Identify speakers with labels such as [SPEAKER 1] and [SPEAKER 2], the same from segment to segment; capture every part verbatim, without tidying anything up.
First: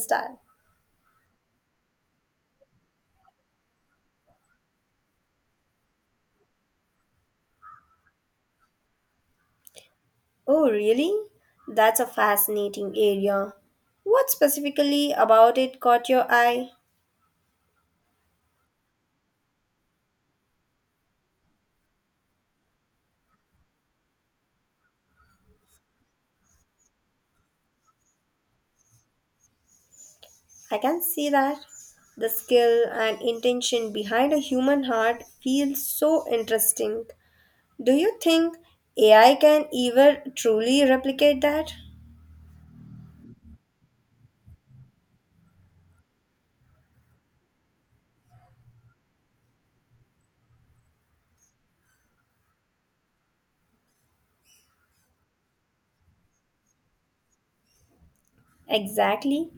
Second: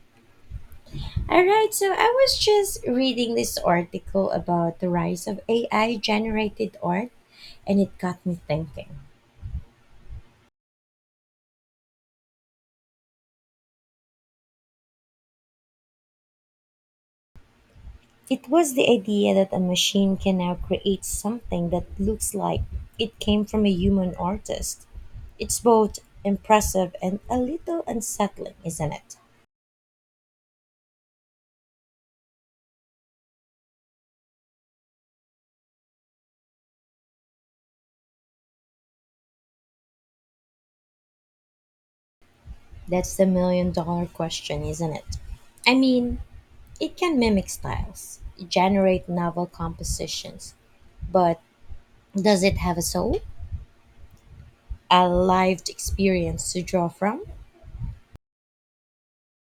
[SPEAKER 1] Style.
[SPEAKER 2] All right, so I was just reading this article about the rise of A I generated art, and it got me thinking.
[SPEAKER 1] Oh, really? That's a fascinating area. What specifically about it caught your eye?
[SPEAKER 2] It was the idea that a machine can now create something that looks like it came from a human artist. It's both impressive and a little unsettling, isn't it?
[SPEAKER 1] I can see that. The skill and intention behind a human heart feels so interesting. Do you think A I can ever truly replicate that?
[SPEAKER 2] That's the million dollar question, isn't it? I mean, it can mimic styles, generate novel compositions, but does it have a soul? A lived experience to draw from,
[SPEAKER 1] Exactly.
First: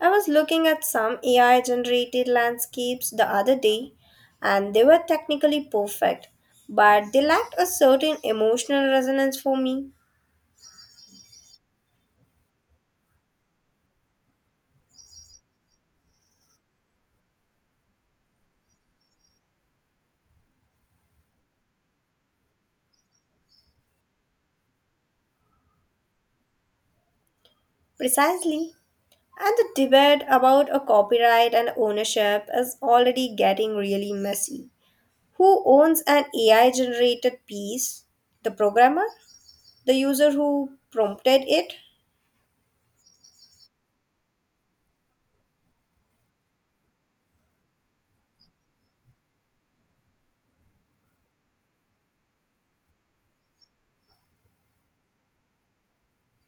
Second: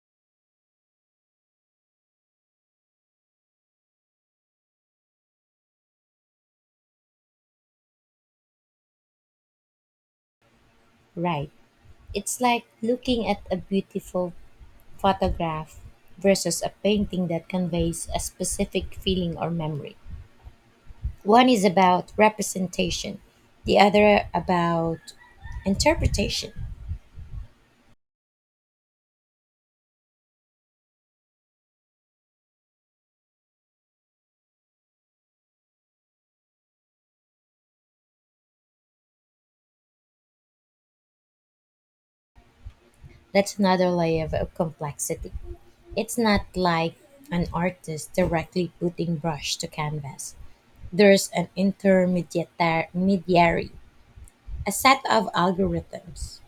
[SPEAKER 1] I was looking at some A I generated landscapes the other day, and they were technically perfect, but they lacked a certain emotional resonance for me.
[SPEAKER 2] right? It's like looking at a beautiful photograph versus a painting that conveys a specific feeling or memory. One is about representation, the other about interpretation.
[SPEAKER 1] Precisely. And the debate about a copyright and ownership is already getting really messy. Who owns an A I generated piece? The programmer? The user who prompted it?
[SPEAKER 2] That's another layer of complexity. It's not like an artist directly putting brush to canvas. There's an intermediary, a set of algorithms.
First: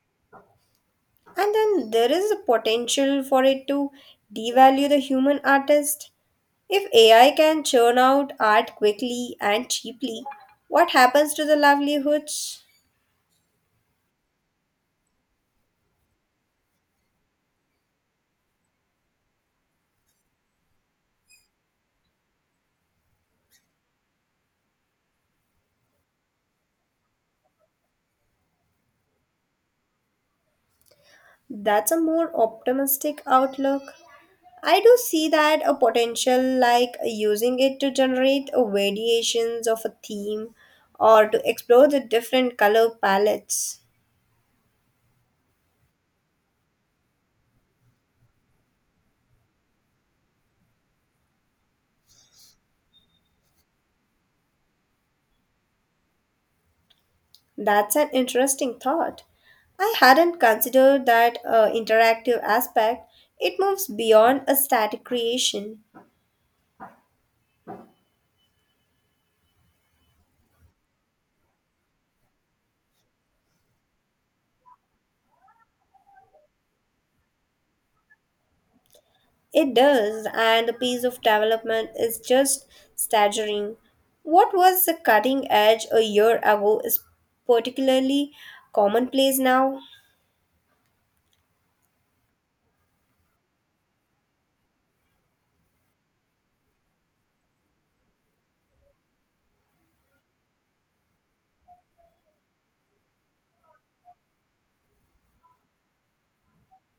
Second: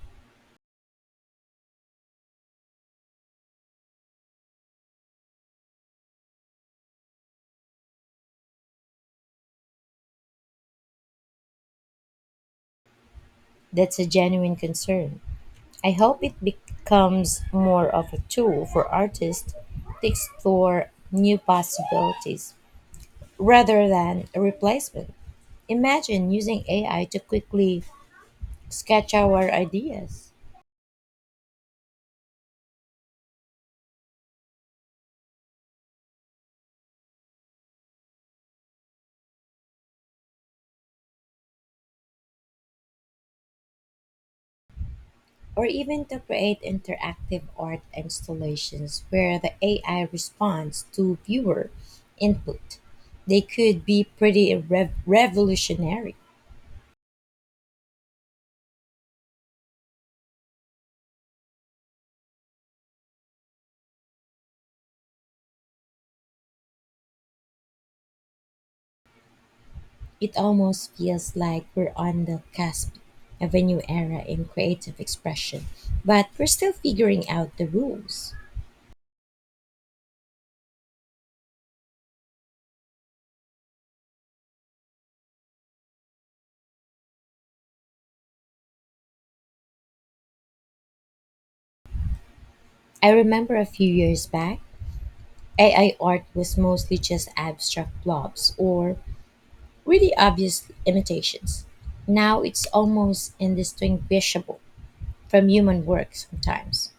[SPEAKER 1] And then there is a potential for it to devalue the human artist. If A I can churn out art quickly and cheaply, what happens to the livelihoods?
[SPEAKER 2] That's a genuine concern. I hope it becomes more of a tool for artists to explore new possibilities rather than a replacement. Imagine using A I to quickly sketch our ideas,
[SPEAKER 1] That's a more optimistic outlook. I do see that a potential, like using it to generate a variations of a theme or to explore the different color palettes.
[SPEAKER 2] or even to create interactive art installations where the A I responds to viewer input. They could be pretty rev- revolutionary.
[SPEAKER 1] That's an interesting thought. I hadn't considered that uh, interactive aspect. It moves beyond a static creation.
[SPEAKER 2] It almost feels like we're on the cusp of a new era in creative expression, but we're still figuring out the rules.
[SPEAKER 1] It does, and the pace of development is just staggering. What was the cutting edge a year ago is particularly commonplace now.
[SPEAKER 2] I remember a few years back, A I art was mostly just abstract blobs or really obvious imitations. Now it's almost indistinguishable from human work sometimes.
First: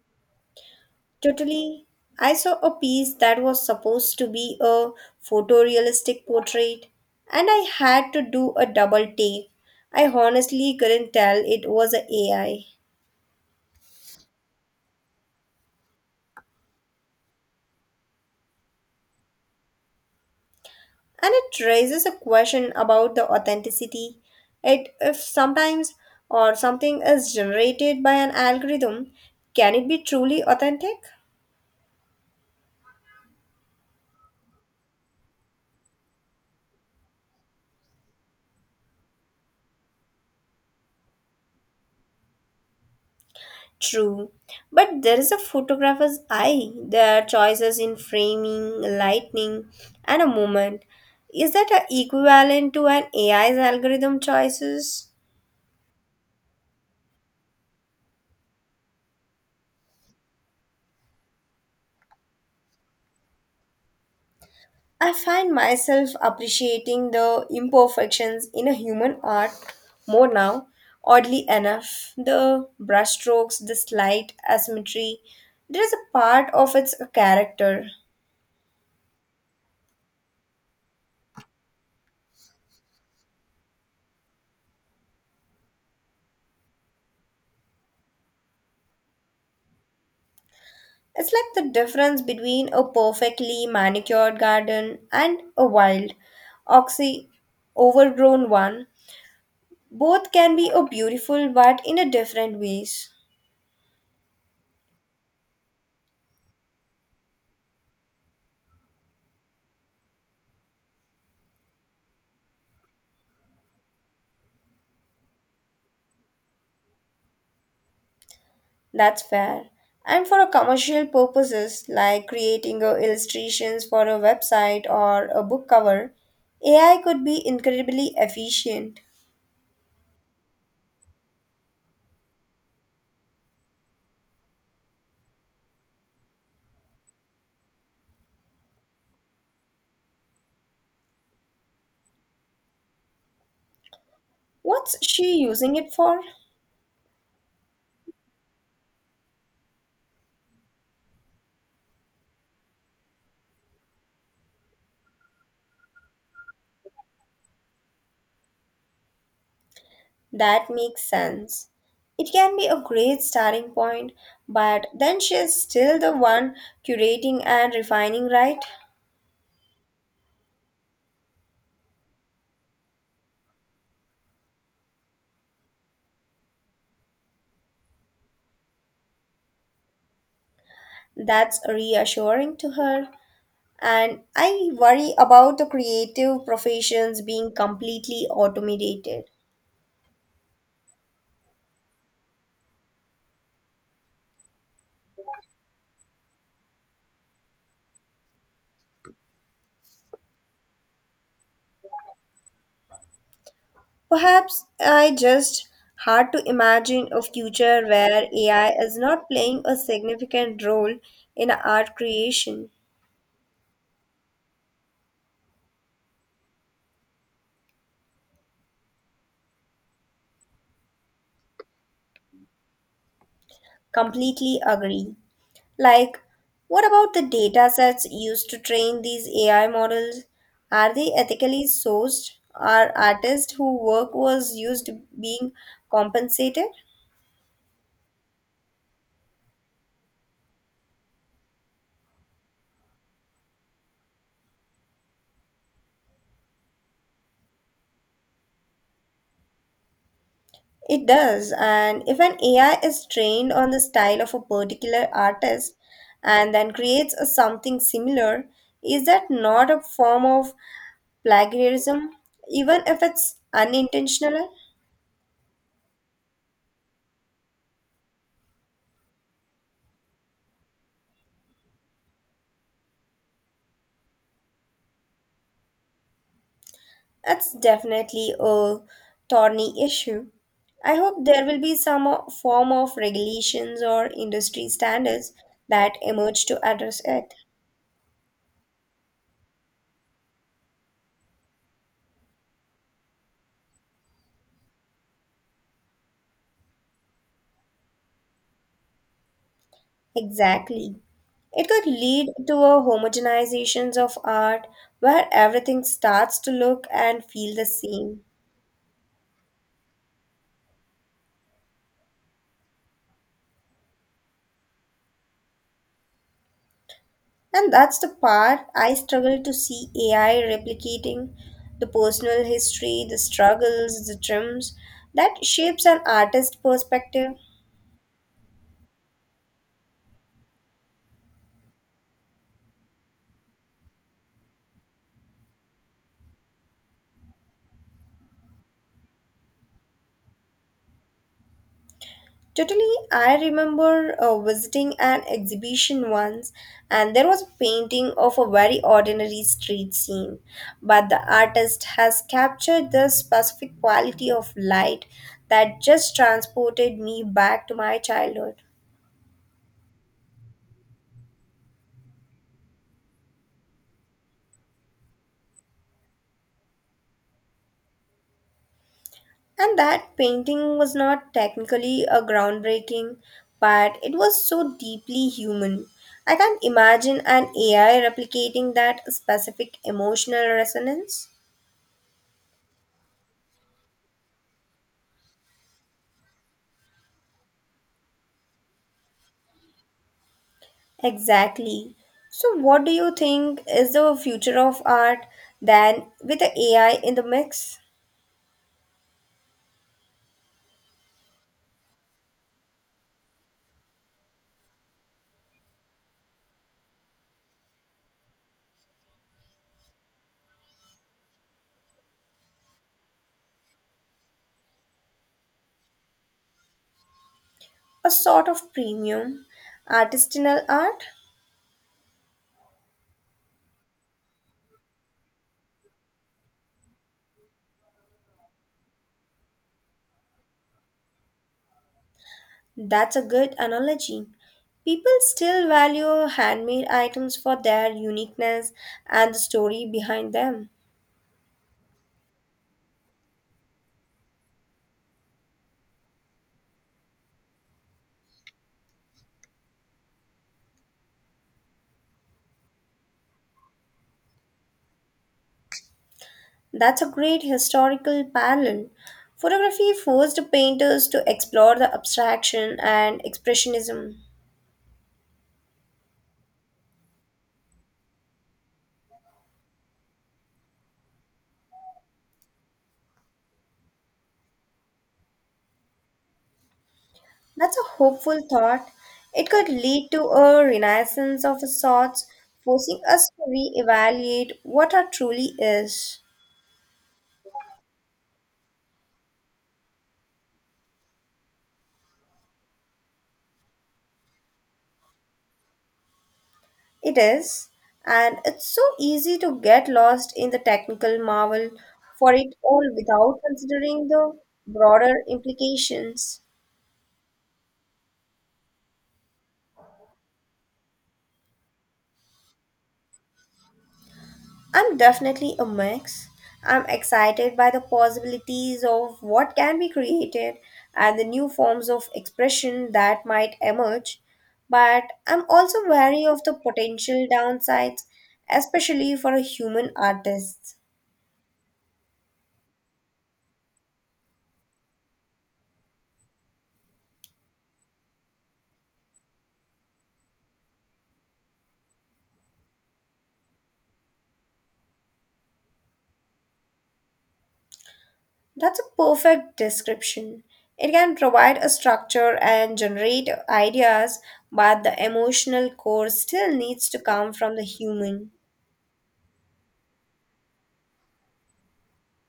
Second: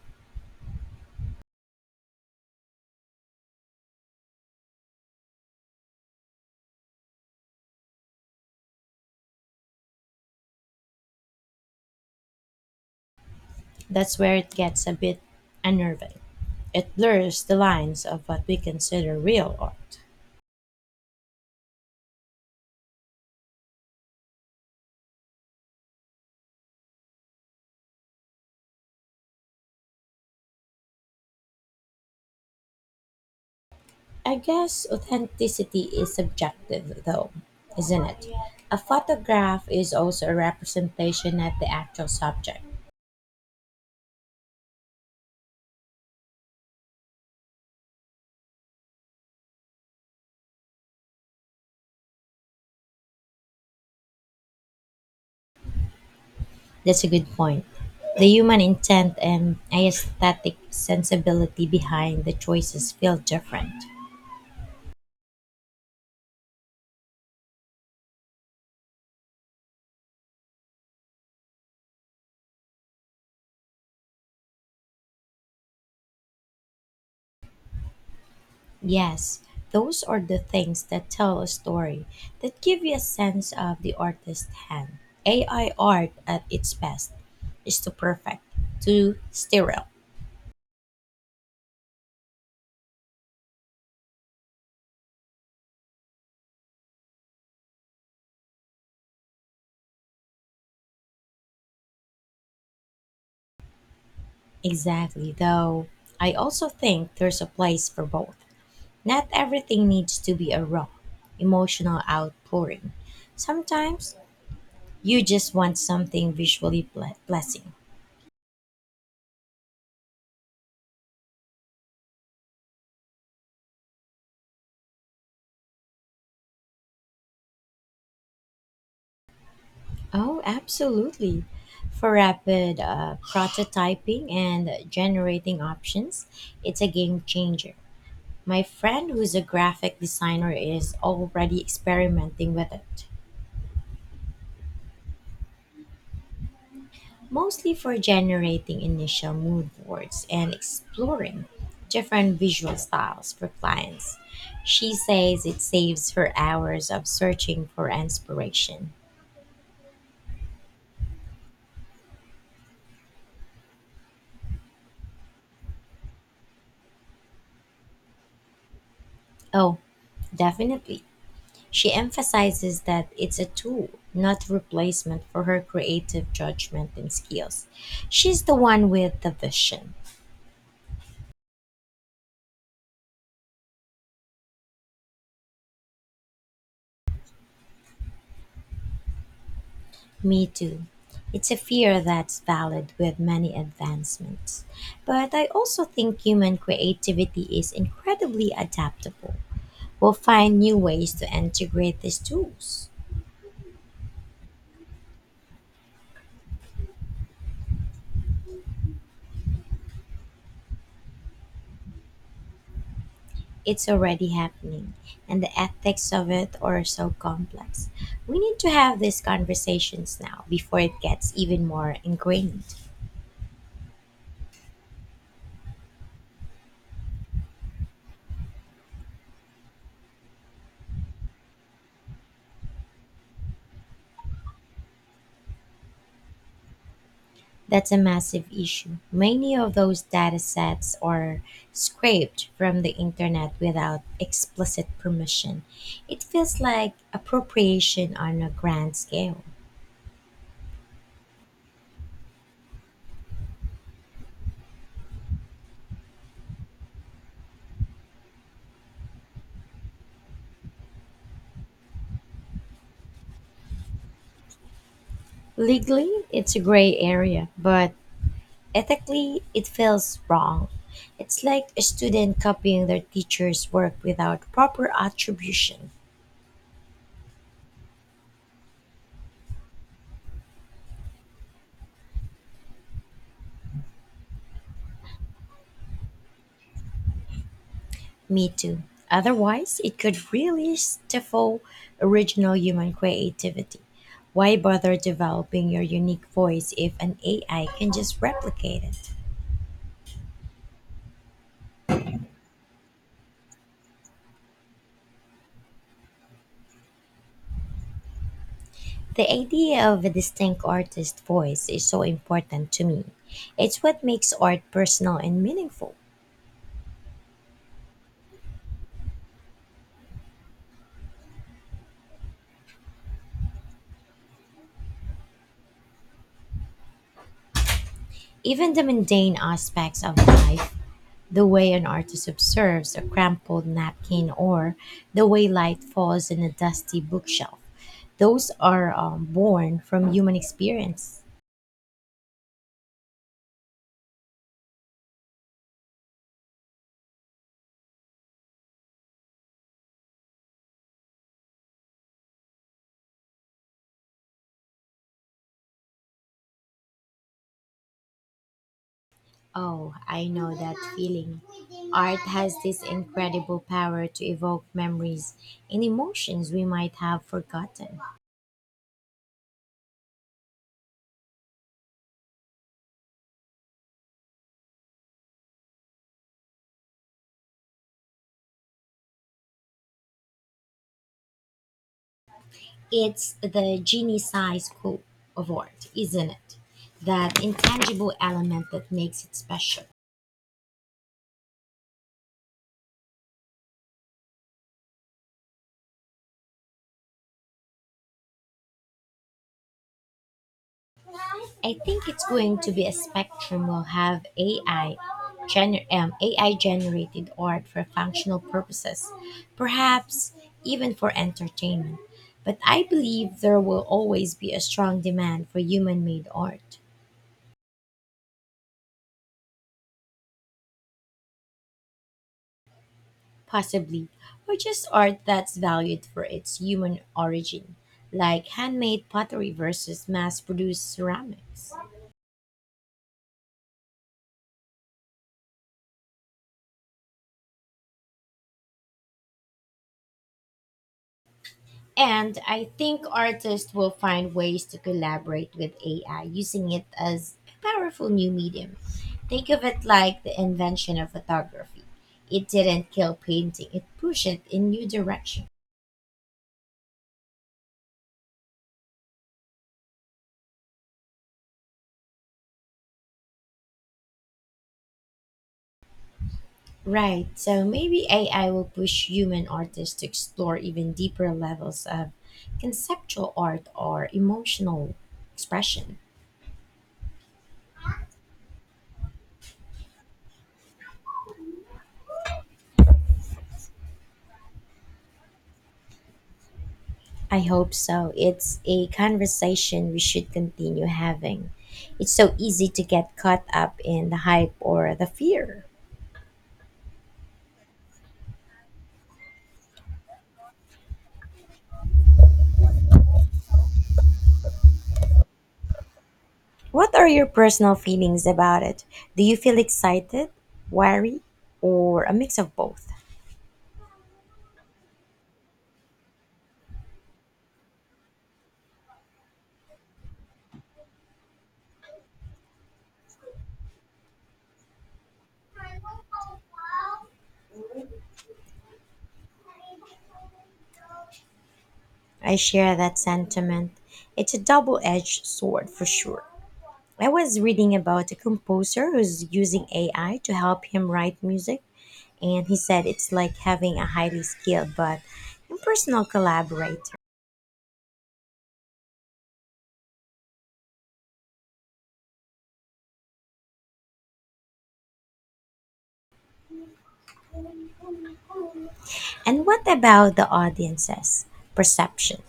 [SPEAKER 1] Totally. I saw a piece that was supposed to be a photorealistic portrait, and I had to do a double take. I honestly couldn't tell it was a AI.
[SPEAKER 2] That's where it gets a bit unnerving. It blurs the lines of what we consider real art.
[SPEAKER 1] And it raises a question about the authenticity. It if sometimes or something is generated by an algorithm, can it be truly authentic?
[SPEAKER 2] I guess authenticity is subjective, though, isn't it? A photograph is also a representation of the actual subject.
[SPEAKER 1] True, but there is a photographer's eye. There are choices in framing, lighting, and a moment. Is that a equivalent to an A I's algorithm choices?
[SPEAKER 2] That's a good point. The human intent and aesthetic sensibility behind the choices feel different.
[SPEAKER 1] I find myself appreciating the imperfections in a human art more now. Oddly enough, the brushstrokes, the slight asymmetry, there is a part of its character.
[SPEAKER 2] Yes, those are the things that tell a story, that give you a sense of the artist's hand. A I art at its best is too perfect, too sterile.
[SPEAKER 1] It's like the difference between a perfectly manicured garden and a wild, oxy, overgrown one. Both can be a beautiful but in a different ways.
[SPEAKER 2] Exactly, though I also think there's a place for both. Not everything needs to be a raw, emotional outpouring. Sometimes you just want something visually ple- pleasing.
[SPEAKER 1] That's fair. And for a commercial purposes like creating a illustrations for a website or a book cover, A I could be incredibly efficient.
[SPEAKER 2] Oh, absolutely. For rapid uh, prototyping and generating options, it's a game changer. My friend, who's a graphic designer, is already experimenting with it.
[SPEAKER 1] What's she using it for?
[SPEAKER 2] Mostly for generating initial mood boards and exploring different visual styles for clients. She says it saves her hours of searching for inspiration.
[SPEAKER 1] That makes sense. It can be a great starting point, but then she's still the one curating and refining, right?
[SPEAKER 2] Oh, definitely. She emphasizes that it's a tool, not replacement for her creative judgment and skills. She's the one with the vision.
[SPEAKER 1] That's reassuring to her. And I worry about the creative professions being completely automated.
[SPEAKER 2] Me too. It's a fear that's valid with many advancements. But I also think human creativity is incredibly adaptable. We'll find new ways to integrate these tools.
[SPEAKER 1] Perhaps I just hard to imagine a future where A I is not playing a significant role in art creation.
[SPEAKER 2] It's already happening, and the ethics of it are so complex. We need to have these conversations now before it gets even more ingrained.
[SPEAKER 1] Completely agree. Like, what about the data sets used to train these A I models? Are they ethically sourced? Are artists whose work was used being compensated?
[SPEAKER 2] That's a massive issue. Many of those data sets are scraped from the internet without explicit permission. It feels like appropriation on a grand scale.
[SPEAKER 1] It does, and if an A I is trained on the style of a particular artist and then creates a something similar, is that not a form of plagiarism, even if it's unintentional?
[SPEAKER 2] Legally, it's a gray area, but ethically, it feels wrong. It's like a student copying their teacher's work without proper attribution.
[SPEAKER 1] That's definitely a thorny issue. I hope there will be some o- form of regulations or industry standards that emerge to address it.
[SPEAKER 2] Me too. Otherwise, it could really stifle original human creativity. Why bother developing your unique voice if an A I can just replicate it?
[SPEAKER 1] Exactly. It could lead to a homogenization of art where everything starts to look and feel the same.
[SPEAKER 2] The idea of a distinct artist voice is so important to me. It's what makes art personal and meaningful.
[SPEAKER 1] And that's the part I struggle to see A I replicating the personal history, the struggles, the dreams that shapes an artist's perspective.
[SPEAKER 2] Even the mundane aspects of life. The way an artist observes a crumpled napkin or the way light falls on a dusty bookshelf, those are um, born from human experience.
[SPEAKER 1] Totally, I remember uh, visiting an exhibition once, and there was a painting of a very ordinary street scene. But the artist has captured the specific quality of light that just transported me back to my childhood.
[SPEAKER 2] Oh, I know that feeling. Art has this incredible power to evoke memories and emotions we might have forgotten.
[SPEAKER 1] And that painting was not technically a groundbreaking, but it was so deeply human. I can't imagine an A I replicating that specific emotional resonance.
[SPEAKER 2] It's the genie size scope of art, isn't it? That intangible element that makes it special.
[SPEAKER 1] Exactly. So, what do you think is the future of art then with the A I in the mix?
[SPEAKER 2] I think it's going to be a spectrum. We'll have A I, gener- um, A I generated art for functional purposes, perhaps even for entertainment. But I believe there will always be a strong demand for human made art,
[SPEAKER 1] A sort of premium artisanal art?
[SPEAKER 2] possibly, or just art that's valued for its human origin, like handmade pottery versus mass produced ceramics.
[SPEAKER 1] That's a good analogy. People still value handmade items for their uniqueness and the story behind them.
[SPEAKER 2] And I think artists will find ways to collaborate with A I using it as a powerful new medium. Think of it like the invention of photography. It didn't kill painting, it pushed it in new direction.
[SPEAKER 1] That's a great historical parallel. Photography forced painters to explore the abstraction and expressionism.
[SPEAKER 2] Right, so maybe A I will push human artists to explore even deeper levels of conceptual art or emotional expression.
[SPEAKER 1] That's a hopeful thought. It could lead to a renaissance of sorts, forcing us to re-evaluate what our truly is.
[SPEAKER 2] I hope so. It's a conversation we should continue having. It's so easy to get caught up in the hype or the fear.
[SPEAKER 1] It is, and it's so easy to get lost in the technical marvel for it all without considering the broader implications.
[SPEAKER 2] What are your personal feelings about it? Do you feel excited, worry, or a mix of both?
[SPEAKER 1] I'm definitely a mix. I'm excited by the possibilities of what can be created and the new forms of expression that might emerge, but I'm also wary of the potential downsides, especially for a human artist.
[SPEAKER 2] I share that sentiment. It's a double edged sword for sure. I was reading about a composer who's using A I to help him write music, and he said it's like having a highly skilled but impersonal collaborator.
[SPEAKER 1] That's a perfect description. It can provide a structure and generate ideas, but the emotional core still needs to come from the human.
[SPEAKER 2] And what about the audience's perception?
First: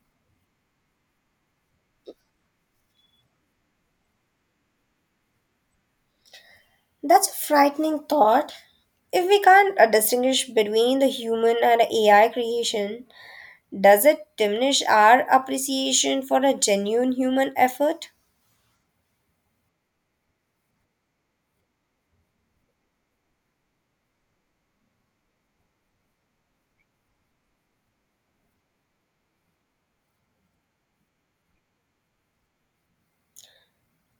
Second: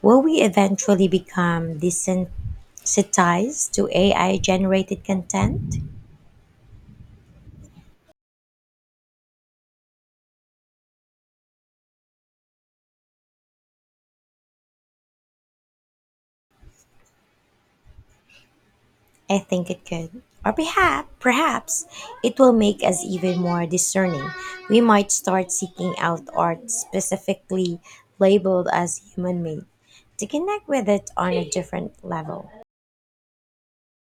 [SPEAKER 2] Will we eventually become desensitized to A I generated content?
[SPEAKER 1] That's a frightening thought. If we can't uh, distinguish between the human and A I creation, does it diminish our appreciation for a genuine human effort?
[SPEAKER 2] I think it could. Or perhaps, perhaps it will make us even more discerning. We might start seeking out art specifically labeled as human made to connect with it on a different level.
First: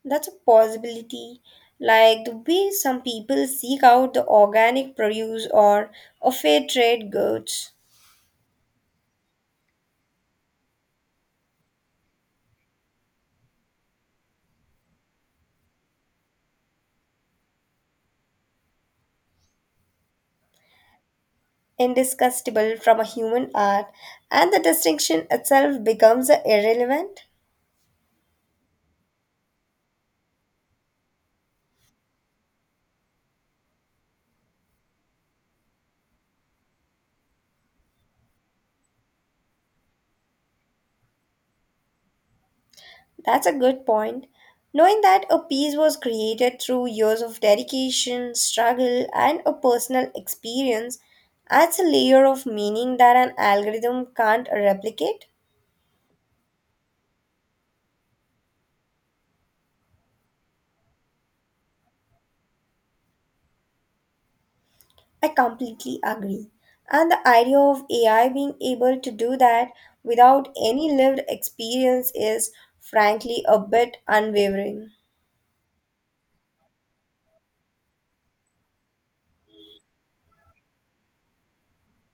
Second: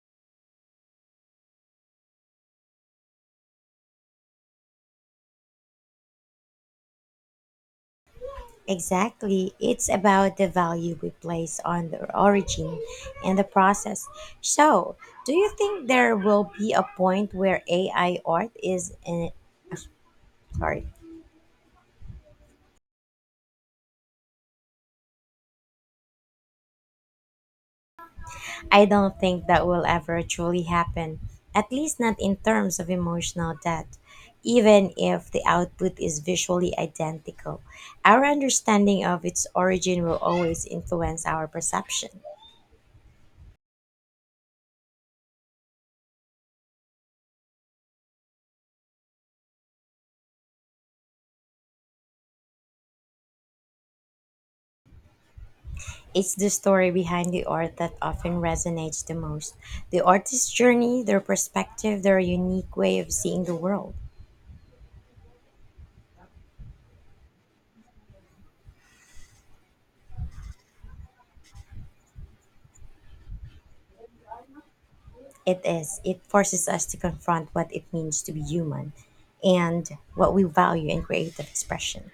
[SPEAKER 1] That's a possibility. Like the way some people seek out the organic produce or a fair trade goods,
[SPEAKER 2] Exactly. It's about the value we place on the origin and the process. So, do you think there will be a point where A I art is in. Sorry.
[SPEAKER 1] indiscussable from a human art, and the distinction itself becomes uh, irrelevant.
[SPEAKER 2] I don't think that will ever truly happen, at least not in terms of emotional depth. Even if the output is visually identical, our understanding of its origin will always influence our perception.
[SPEAKER 1] That's a good point. Knowing that a piece was created through years of dedication, struggle, and a personal experience adds a layer of meaning that an algorithm can't replicate.
[SPEAKER 2] It's the story behind the art that often resonates the most. The artist's journey, their perspective, their unique way of seeing the world.
[SPEAKER 1] I completely agree. And the idea of A I being able to do that without any lived experience is frankly a bit unwavering.
[SPEAKER 2] It is. It forces us to confront what it means to be human and what we value in creative expression.